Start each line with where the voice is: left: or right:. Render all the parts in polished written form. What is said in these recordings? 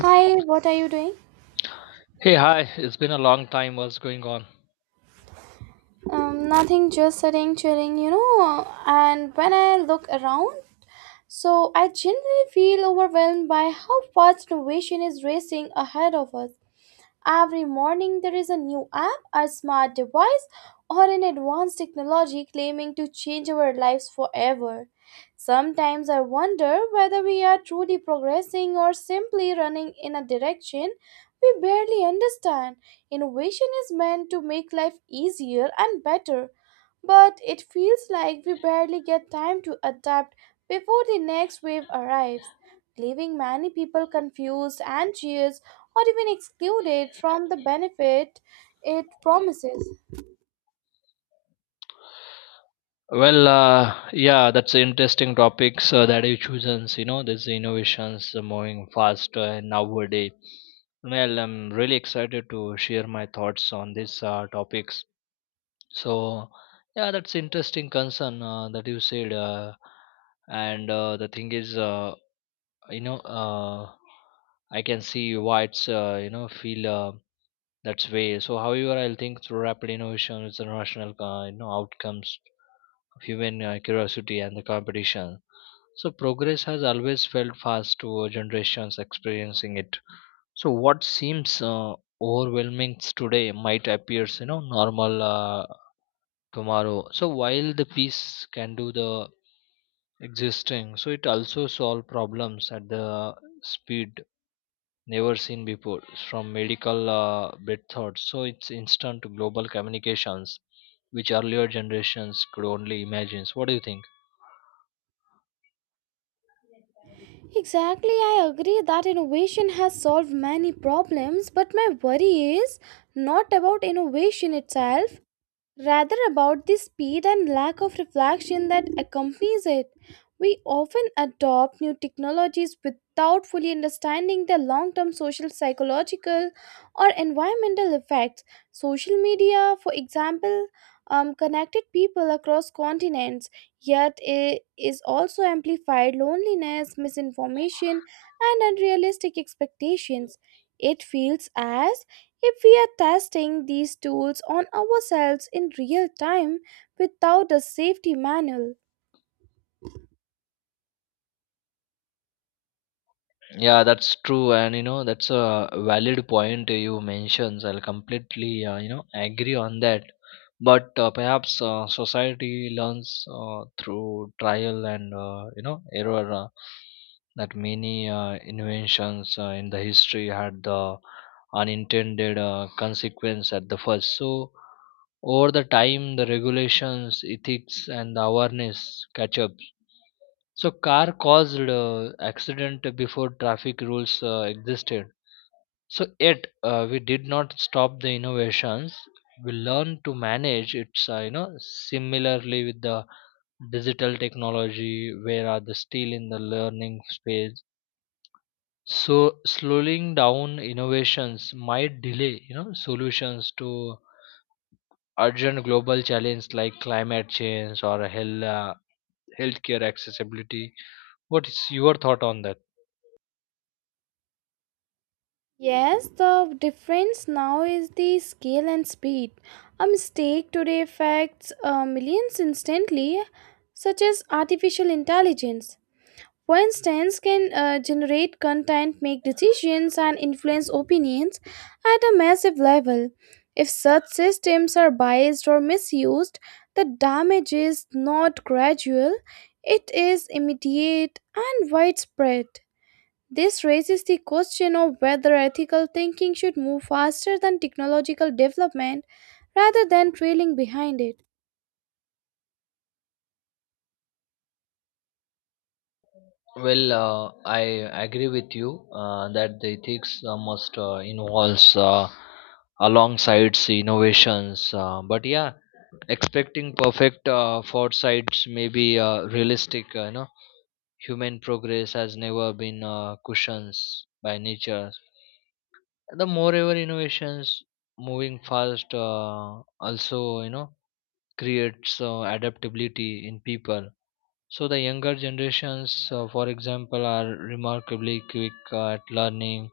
right: Hi, what are you doing?
left: Hey, hi. It's been a long time. What's going on?
right: Nothing, just sitting, chilling, you know. And when I look around, so I generally feel overwhelmed by how fast innovation is racing ahead of us. Every morning, there is a new app, a smart device, or an advanced technology claiming to change our lives forever. Sometimes I wonder whether we are truly progressing or simply running in a direction we barely understand. Innovation is meant to make life easier and better, but it feels like we barely get time to adapt before the next wave arrives, leaving many people confused and cheers or even excluded from the benefit it promises.
left: Well, yeah, that's interesting topics that you chosen. These innovations are moving faster and nowadays. Well, I'm really excited to share my thoughts on these topics. So, yeah, that's interesting concern that you said. And the thing is, you know, uh, I can see why it's feel. That's way. So, however, I'll think through rapid innovation is the rational outcomes of human curiosity and the competition. So, progress has always felt fast to generations experiencing it. So, what seems overwhelming today might appear, normal tomorrow. So, while the peace can do the existing, so it also solve problems at the speed never seen before from medical bread thoughts, so it's instant global communications which earlier generations could only imagine. So what do you think?
right: Exactly, I agree that innovation has solved many problems, but my worry is not about innovation itself, rather about the speed and lack of reflection that accompanies it. We often adopt new technologies without fully understanding their long term social, psychological, or environmental effects. Social media, for example, connected people across continents, yet it is also amplified loneliness, misinformation, and unrealistic expectations. It feels as if we are testing these tools on ourselves in real time without a safety manual.
left: Yeah, that's true, and you know that's a valid point you mentioned. I'll completely agree on that. But perhaps society learns through trial and error, that many inventions in the history had the unintended consequence at the first. So over the time, the regulations, ethics, and the awareness catch up, so car caused accident before traffic rules existed. So yet, we did not stop the innovations. We learned to manage it's similarly with the digital technology where are the still in the learning space. So slowing down innovations might delay, solutions to urgent global challenges like climate change or health, healthcare accessibility. What is your thought on that?
right: Yes, the difference now is the scale and speed. A mistake today affects millions instantly, such as artificial intelligence, for instance, can generate content, make decisions, and influence opinions at a massive level. If such systems are biased or misused, the damage is not gradual, it is immediate and widespread. This raises the question of whether ethical thinking should move faster than technological development rather than trailing behind it.
left: Well, I agree with you that the ethics must involves alongside innovations. But yeah, expecting perfect foresights may be realistic. Human progress has never been cushions by nature. The moreover innovations moving fast also creates adaptability in people, so the younger generations, for example, are remarkably quick at learning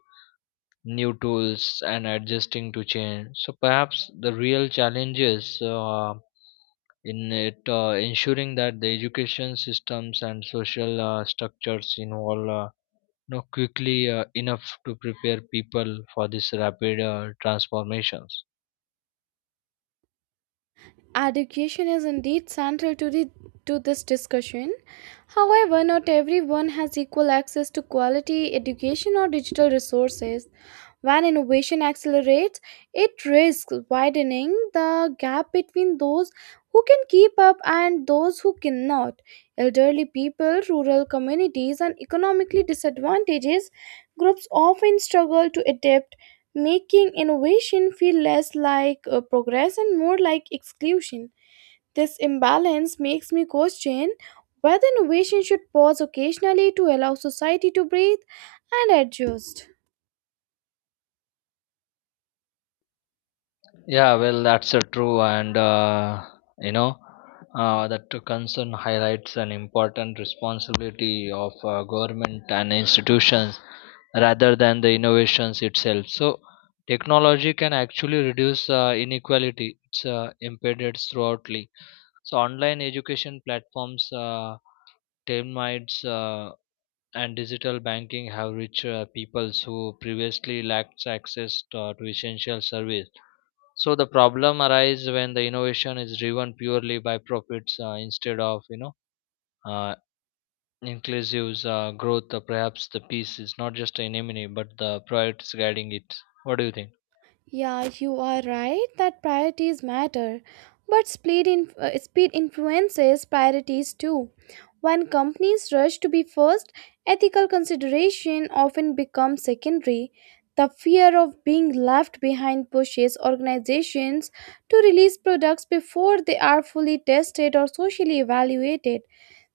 left: new tools and adjusting to change. So perhaps the real challenge is in it, ensuring that the education systems and social structures involve, quickly enough to prepare people for these rapid transformations.
right: Education is indeed central to this discussion. However, not everyone has equal access to quality education or digital resources. When innovation accelerates, it risks widening the gap between those who can keep up and those who cannot. Elderly people, rural communities, and economically disadvantaged groups often struggle to adapt, making innovation feel less like progress and more like exclusion. This imbalance makes me question whether innovation should pause occasionally to allow society to breathe and adjust.
left: Yeah, well, that's true, and you know that concern highlights an important responsibility of government and institutions rather than the innovations itself. So, technology can actually reduce inequality. It's embedded throughoutly. So, online education platforms, termites, and digital banking have reached peoples who previously lacked access to essential service. So the problem arises when the innovation is driven purely by profits, instead of uh, inclusive growth. Perhaps the piece is not just an enemy but the priorities guiding it. What do you think?
right: Yeah, you are right that priorities matter, but speed influences priorities too. When companies rush to be first, ethical consideration often becomes secondary. The fear of being left behind pushes organizations to release products before they are fully tested or socially evaluated.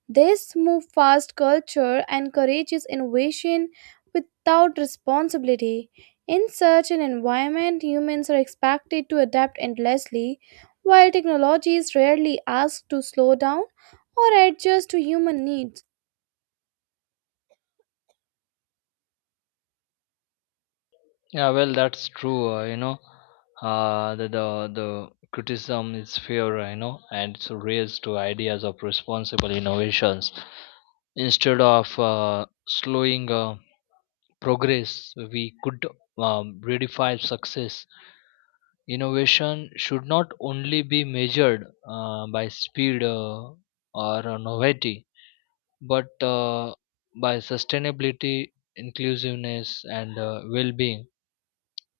right: This move fast culture encourages innovation without responsibility. In such an environment, humans are expected to adapt endlessly, while technology is rarely asked to slow down or adjust to human needs.
left: Yeah, well, that's true, uh, the, the the criticism is fair, and it's raised to ideas of responsible innovations instead of slowing progress. We could redefine success. Innovation should not only be measured by speed or novelty, but by sustainability, inclusiveness, and well-being.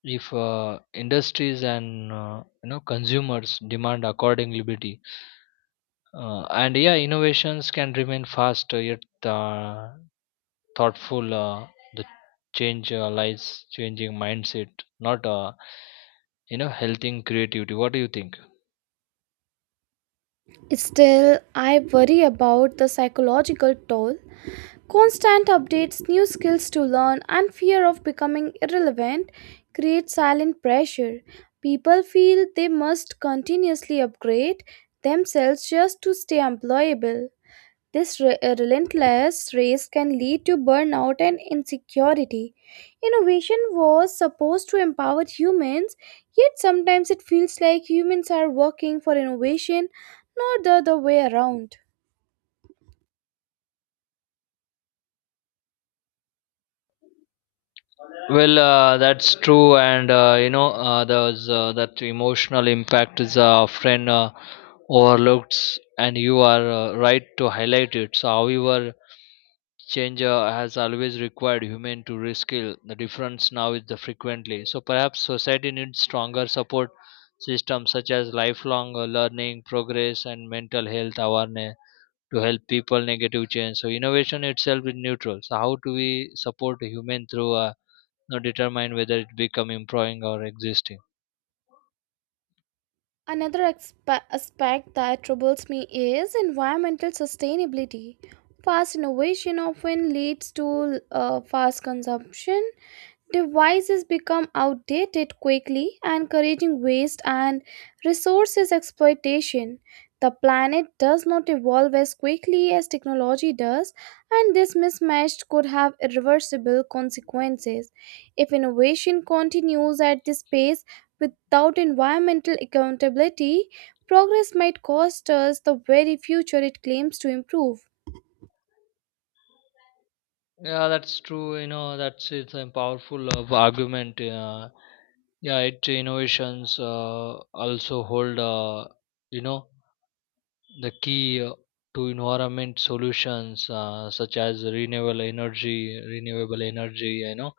left: If industries and consumers demand accordingly, and yeah, innovations can remain fast, yet thoughtful. The change lies changing mindset, not healthing creativity. What do you think?
right: Still, I worry about the psychological toll. Constant updates, new skills to learn, and fear of becoming irrelevant create silent pressure. People feel they must continuously upgrade themselves just to stay employable. This relentless race can lead to burnout and insecurity. Innovation was supposed to empower humans, yet sometimes it feels like humans are working for innovation, not the other way around.
left: Well, that's true, and you know, there's that emotional impact is often overlooked, and you are right to highlight it. So, however, change has always required human to reskill. The difference now is the frequently. So, perhaps society needs stronger support systems such as lifelong learning, progress, and mental health awareness to help people negative change. So, innovation itself is neutral. So, how do we support human through know determine whether it become improving or existing.
right: Another aspect that troubles me is environmental sustainability. Fast innovation often leads to fast consumption. Devices become outdated quickly, encouraging waste and resources exploitation. The planet does not evolve as quickly as technology does, and this mismatch could have irreversible consequences. If innovation continues at this pace without environmental accountability, progress might cost us the very future it claims to improve.
left: Yeah, that's true, you know that's it's a powerful of argument. Yeah, it innovations also hold, you know the key to environment solutions such as renewable energy, you know,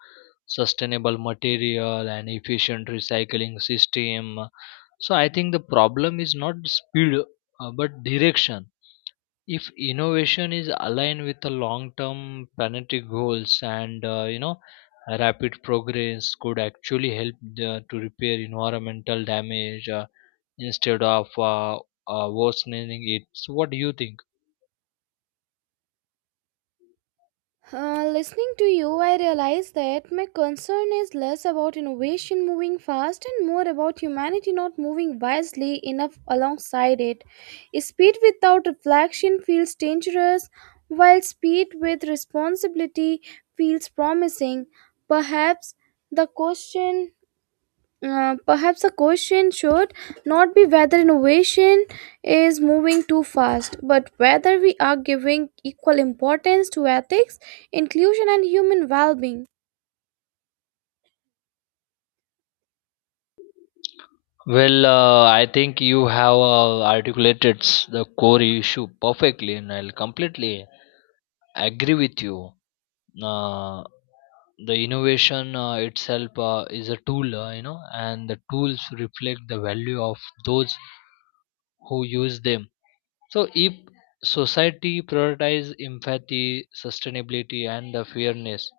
left: sustainable material and efficient recycling system. So I think the problem is not speed, but direction. If innovation is aligned with the long-term planetary goals, and rapid progress could actually help to repair environmental damage, instead of worsening it. So what do you think?
right: Listening to you, I realize that my concern is less about innovation moving fast and more about humanity not moving wisely enough alongside it. Speed without reflection feels dangerous, while speed with responsibility feels promising. Perhaps the question perhaps the question should not be whether innovation is moving too fast, but whether we are giving equal importance to ethics, inclusion, and human well being.
left: Well, I think you have articulated the core issue perfectly, and I'll completely agree with you. Uh, the innovation itself is a tool, and the tools reflect the value of those who use them. So if society prioritize empathy, sustainability, and the fairness,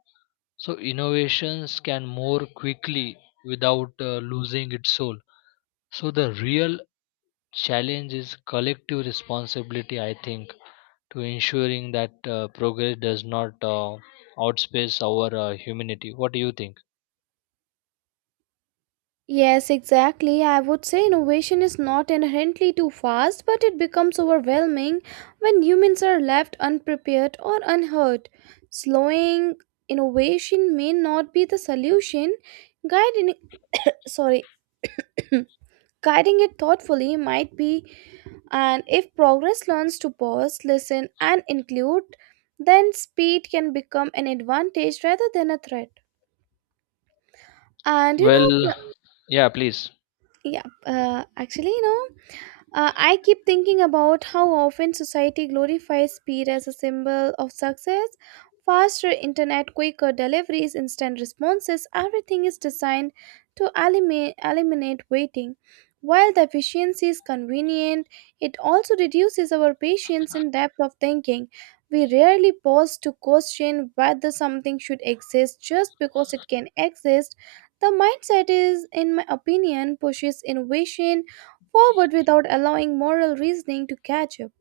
left: so innovations can more quickly without losing its soul. So the real challenge is collective responsibility, I think, to ensuring that progress does not outspace our humanity. What do you think?
right: Yes, exactly. I would say innovation is not inherently too fast, but it becomes overwhelming when humans are left unprepared or unheard. Slowing innovation may not be the solution. Guiding, sorry, guiding it thoughtfully might be. And if progress learns to pause, listen, and include, then speed can become an advantage rather than a threat. And you know,
left: Well, yeah, please.
right: yeah, I keep thinking about how often society glorifies speed as a symbol of success. Faster internet, quicker deliveries, instant responses, everything is designed to eliminate waiting. While the efficiency is convenient, it also reduces our patience and depth of thinking. We rarely pause to question whether something should exist just because it can exist. The mindset is, in my opinion, pushes innovation forward without allowing moral reasoning to catch up.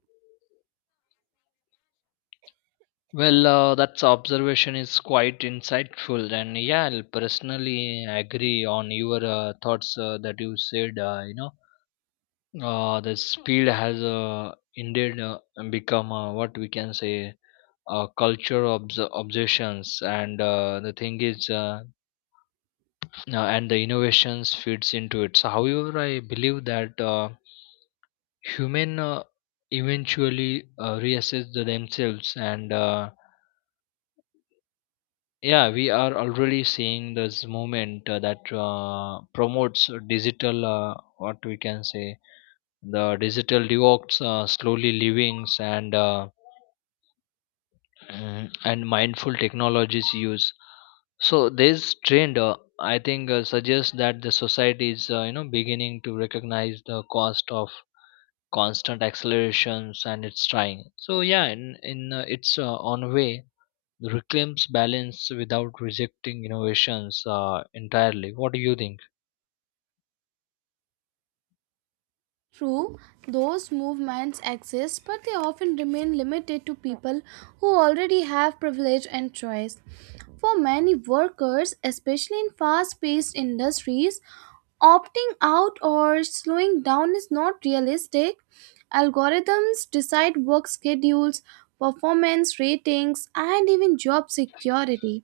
left: Well, that observation is quite insightful, and yeah, I'll personally agree on your thoughts that you said. The speed has indeed become what we can say a culture of obsessions, and the thing is. And the innovations fits into it. So, however, I believe that human eventually reassess the themselves, and yeah, we are already seeing this movement that promotes digital. What we can say, the digital devox, slowly livings, and mindful technologies use. So this trend, I think, suggests that the society is, beginning to recognize the cost of constant accelerations, and it's trying. So yeah, in its own way reclaims balance without rejecting innovations entirely. What do you think?
right: True, those movements exist, but they often remain limited to people who already have privilege and choice. For many workers, especially in fast paced industries, opting out or slowing down is not realistic. Algorithms decide work schedules, performance ratings, and even job security.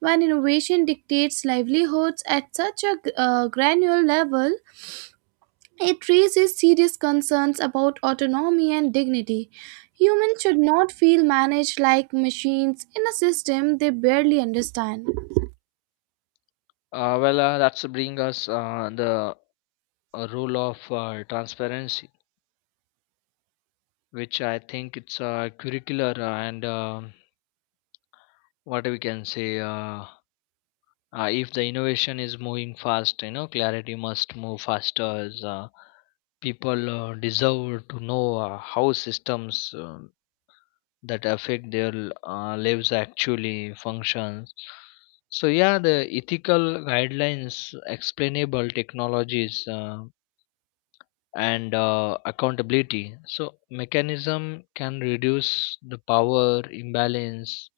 right: When innovation dictates livelihoods at such a granular level, it raises serious concerns about autonomy and dignity. Humans should not feel managed like machines in a system they barely understand.
left: That's bring us the role of transparency, which I think it's curricular, and what we can say. If the innovation is moving fast, clarity must move faster. As, people deserve to know how systems uh, that affect their lives actually functions. So yeah, the ethical guidelines, explainable technologies, and accountability, so mechanism can reduce the power imbalance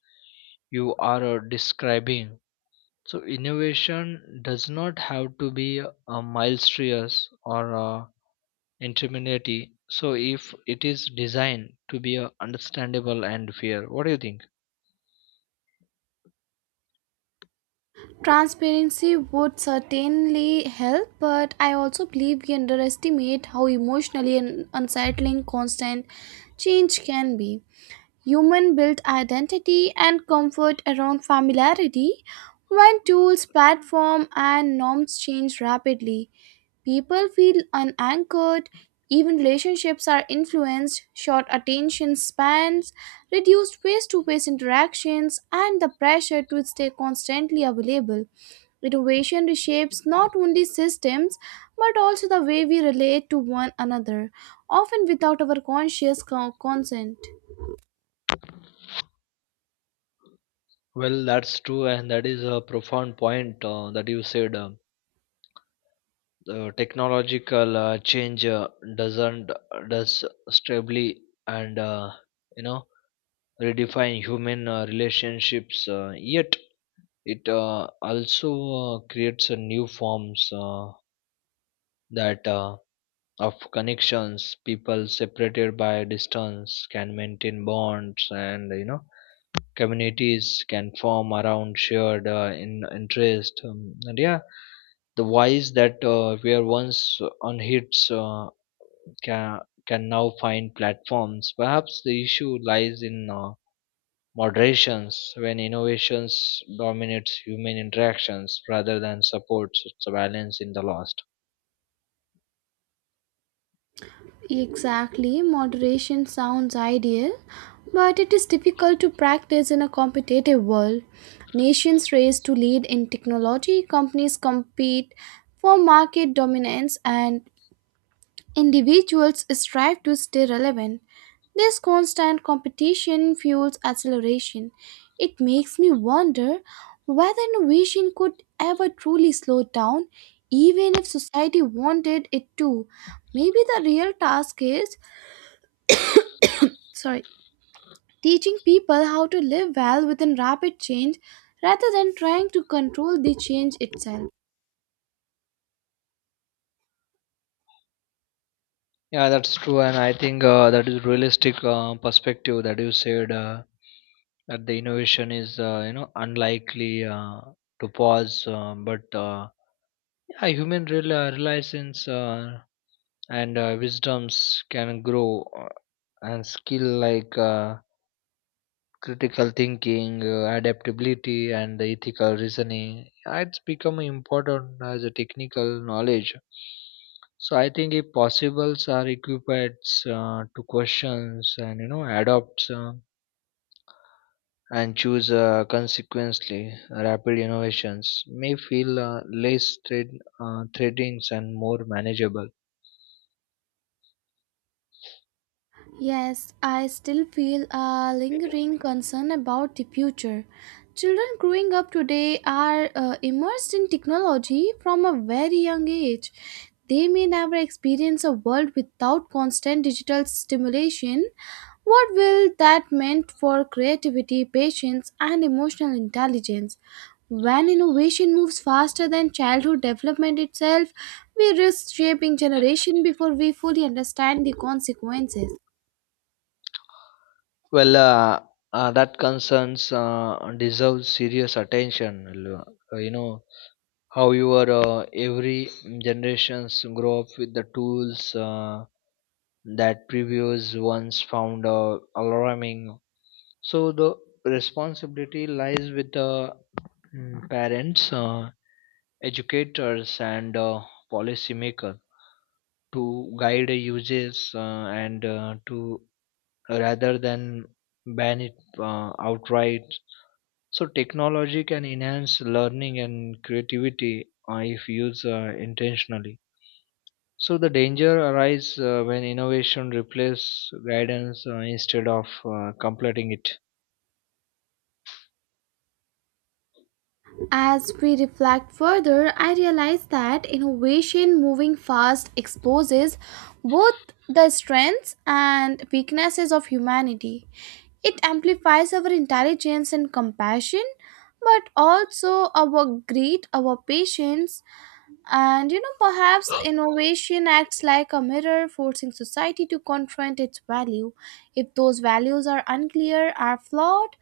left: you are describing. So innovation does not have to be a mysterious or interminity. So if it is designed to be understandable and fair. What do you think?
right: Transparency would certainly help, but I also believe we underestimate how emotionally and unsettling constant change can be. Human built identity and comfort around familiarity. When tools, platform, and norms change rapidly, people feel unanchored. Even relationships are influenced, short attention spans, reduced face to face interactions, and the pressure to stay constantly available. Innovation reshapes not only systems but also the way we relate to one another, often without our consent.
left: Well, that's true, and that is a profound point that you said. Technological change doesn't does stably and you know redefine human relationships. Yet it also creates a new forms that of connections. People separated by distance can maintain bonds, and you know, communities can form around shared, in interest. And yeah, the wise that were once on hits can, can now find platforms. Perhaps the issue lies in moderations when innovations dominates human interactions rather than supports its balance in the lost.
right: Exactly, moderation sounds ideal, but it is difficult to practice in a competitive world. Nations race to lead in technology, companies compete for market dominance, and individuals strive to stay relevant. This constant competition fuels acceleration. It makes me wonder whether innovation could ever truly slow down, even if society wanted it to. Maybe the real task is, sorry, teaching people how to live well within rapid change rather than trying to control the change itself.
left: Yeah, that's true, and I think that is realistic perspective that you said, that the innovation is unlikely to pause, but yeah, human realizations. And wisdoms can grow, and skill like critical thinking, adaptability, and the ethical reasoning it's become important as a technical knowledge. So I think if possibles are equipped to questions and you know adopts, and choose consequently rapid innovations may feel less threatings and more manageable.
right: Yes, I still feel a lingering concern about the future. Children growing up today are immersed in technology from a very young age. They may never experience a world without constant digital stimulation. What will that meant for creativity, patience, and emotional intelligence? When innovation moves faster than childhood development itself, we risk shaping generation before we fully understand the consequences.
left: Well, that concerns deserve serious attention. You know how your every generations grow up with the tools that previous ones found alarming. So the responsibility lies with the parents, educators, and policymakers to guide the uses, and to rather than ban it outright. So technology can enhance learning and creativity if used intentionally. So the danger arises when innovation replaces guidance instead of completing it.
right: As we reflect further, I realize that innovation moving fast exposes both the strengths and weaknesses of humanity. It amplifies our intelligence and compassion, but also our greed, our patience, and you know, perhaps innovation acts like a mirror, forcing society to confront its value. If those values are unclear, or flawed,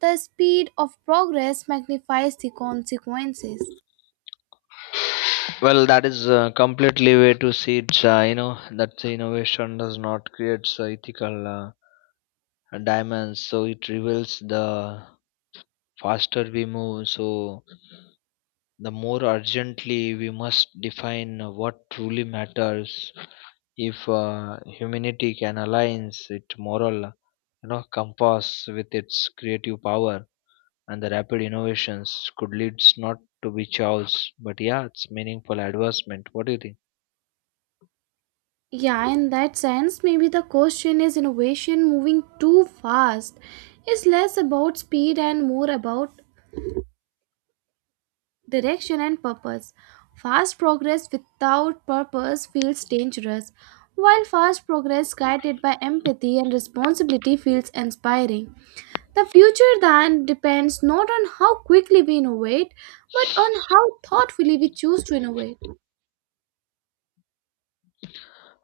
right: the speed of progress magnifies the consequences.
left: Well, that is completely way to see it. You know that the innovation does not create ethical diamonds, so it reveals the faster we move. So the more urgently we must define what truly matters, if humanity can align its moral, compass with its creative power, and the rapid innovations could lead not to be chaos but yeah it's meaningful advancement. What do you think?
right: Yeah, in that sense, maybe the question is innovation moving too fast is less about speed and more about direction and purpose. Fast progress without purpose feels dangerous, while fast progress guided by empathy and responsibility feels inspiring. The future then depends not on how quickly we innovate, but on how thoughtfully we choose to innovate.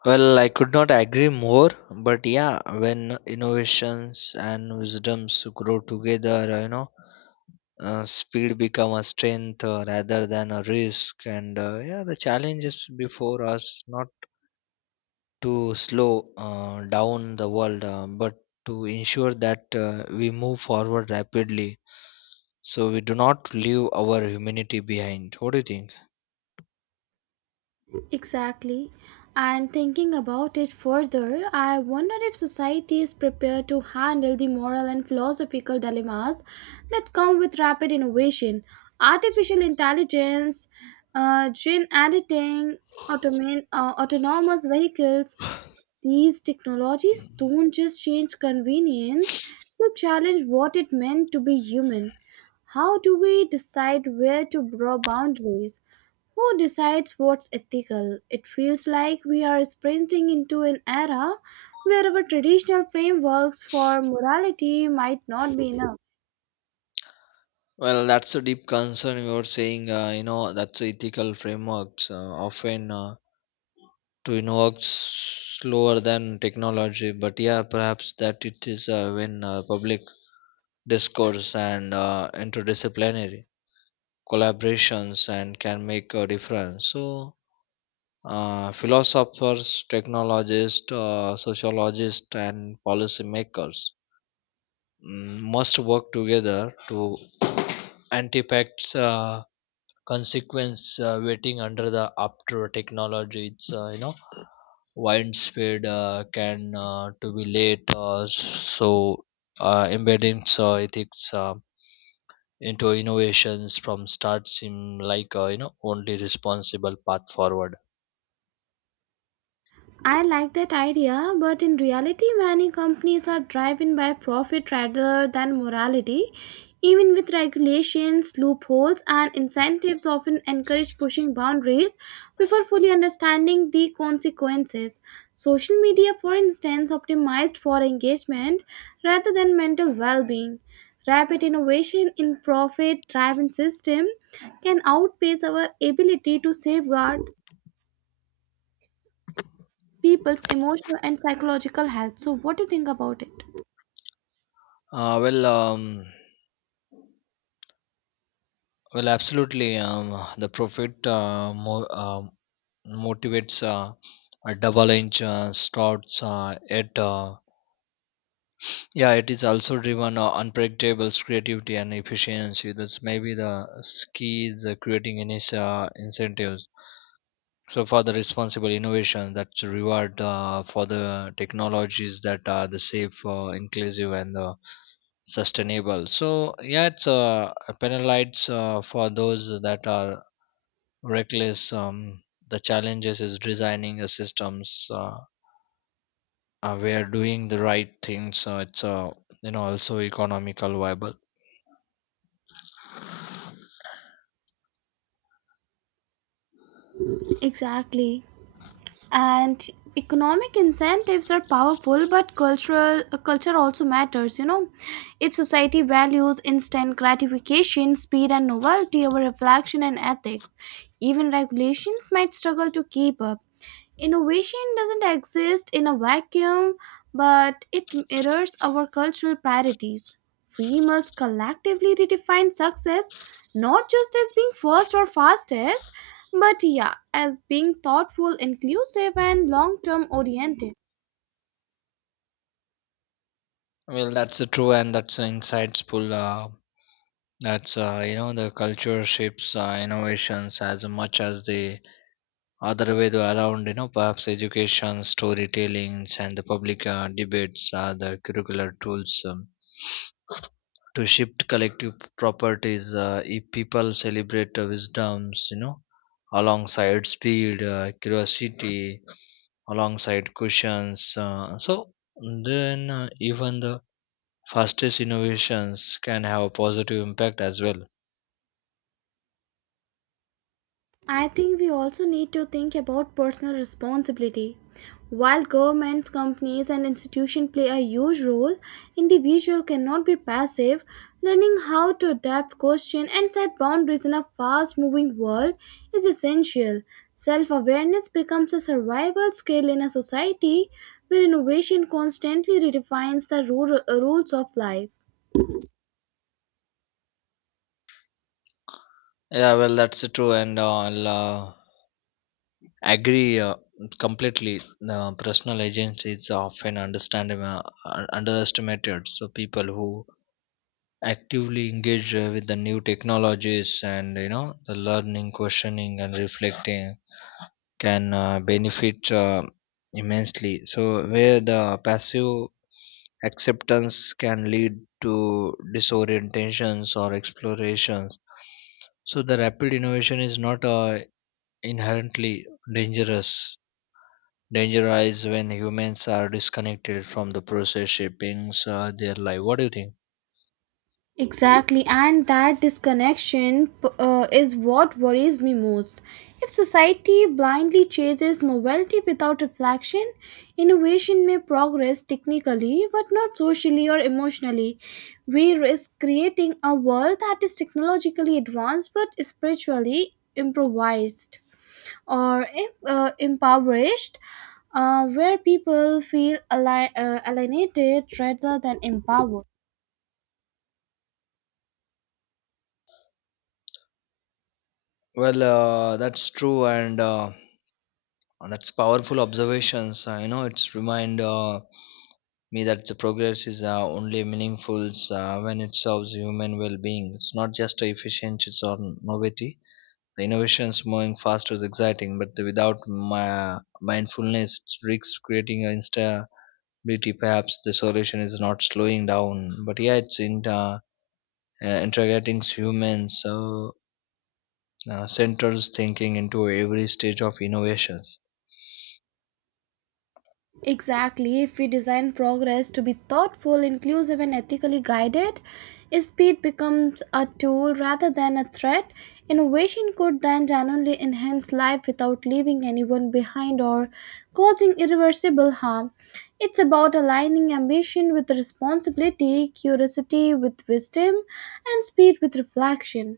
left: Well, I could not agree more, but yeah, when innovations and wisdoms grow together, speed become a strength rather than a risk. And yeah, the challenge is before us not to slow down the world, but to ensure that we move forward rapidly. So we do not leave our humanity behind. What do you think?
right: Exactly. And thinking about it further, I wonder if society is prepared to handle the moral and philosophical dilemmas that come with rapid innovation. Artificial intelligence, gene editing, autonomous vehicles, these technologies don't just change convenience, they challenge what it meant to be human. How do we decide where to draw boundaries? Who decides what's ethical? It feels like we are sprinting into an era where our traditional frameworks for morality might not be enough.
left: Well, that's a deep concern. You were saying, that's ethical frameworks often. To innovate slower than technology, but yeah perhaps that it is when public discourse and interdisciplinary collaborations and can make a difference. So philosophers, technologists, sociologists, and policymakers must work together to antifacts consequence waiting under the after technology it's widespread can to be late, so embedding ethics into innovations from start seem like only responsible path forward.
right: I like that idea, but in reality, many companies are driven by profit rather than morality. Even with regulations, loopholes, and incentives, often encourage pushing boundaries before fully understanding the consequences. Social media, for instance, optimized for engagement rather than mental well being. Rapid innovation in profit driven system can outpace our ability to safeguard people's emotional and psychological health. So, what do you think about it?
left: Uh, well um, well, absolutely, the profit motivates a double inch starts at. Yeah it is also driven unpredictable creativity and efficiency. That's maybe the key is creating any incentives. So for the responsible innovation, that's a reward for the technologies that are the safe, inclusive, and sustainable. So yeah, it's penalized for those that are reckless. The challenges is designing the systems, where doing the right things. So it's also economical viable.
right: Exactly. And economic incentives are powerful, but cultural culture also matters. You know, if society values instant gratification, speed, and novelty over reflection and ethics, even regulations might struggle to keep up. Innovation doesn't exist in a vacuum, but it mirrors our cultural priorities. We must collectively redefine success not just as being first or fastest, but yeah, as being thoughtful, inclusive, and long term oriented.
left: Well, that's true, and that's insightful. That's you know the culture shapes innovations as much as the other way to around. Perhaps education, storytelling, and the public debates are the curricular tools, to shift collective properties. If people celebrate wisdoms, alongside speed, curiosity, alongside questions, so then even the fastest innovations can have a positive impact as well.
right: I think we also need to think about personal responsibility. While governments, companies, and institutions play a huge role, individuals cannot be passive. Learning how to adapt, question, and set boundaries in a fast moving world is essential. Self awareness becomes a survival skill in a society where innovation constantly redefines the rules of life.
left: Yeah, well, that's true, and I'll agree completely. Personal agency is often underestimated. So people who actively engage with the new technologies, and you know the learning, questioning, and reflecting can benefit immensely. So where the passive acceptance can lead to disorientations or explorations. So the rapid innovation is not inherently dangerous. Danger arises when humans are disconnected from the process shaping their life. What do you think?
right: Exactly, and that is what worries me most. If society blindly chases novelty without reflection, innovation may progress technically but not socially or emotionally. We risk creating a world that is technologically advanced but spiritually improvised or impoverished, where people feel alienated rather than empowered.
left: Well, that's true, and that's powerful observations. It's remind me that the progress is only meaningful when it serves human well-being. It's not just efficiency or novelty. The innovations moving fast is exciting, but without my mindfulness, it risks creating an insta. Maybe perhaps the solution is not slowing down, but yeah it's in, integrating humans, so central thinking into every stage of innovations.
right: Exactly, if we design progress to be thoughtful, inclusive, and ethically guided, speed becomes a tool rather than a threat. Innovation could then genuinely enhance life without leaving anyone behind or causing irreversible harm. It's about aligning ambition with responsibility, curiosity with wisdom, and speed with reflection.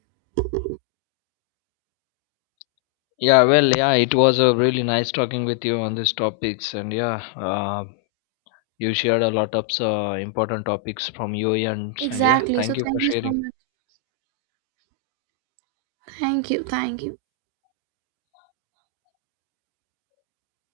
left: Yeah, well, yeah, it was a really nice talking with you on these topics. And yeah, you shared a lot of important topics from your end. And yeah,
right: Exactly, so
left: thank you for
right: thank you so
left: sharing.
right: much. Thank you, thank you.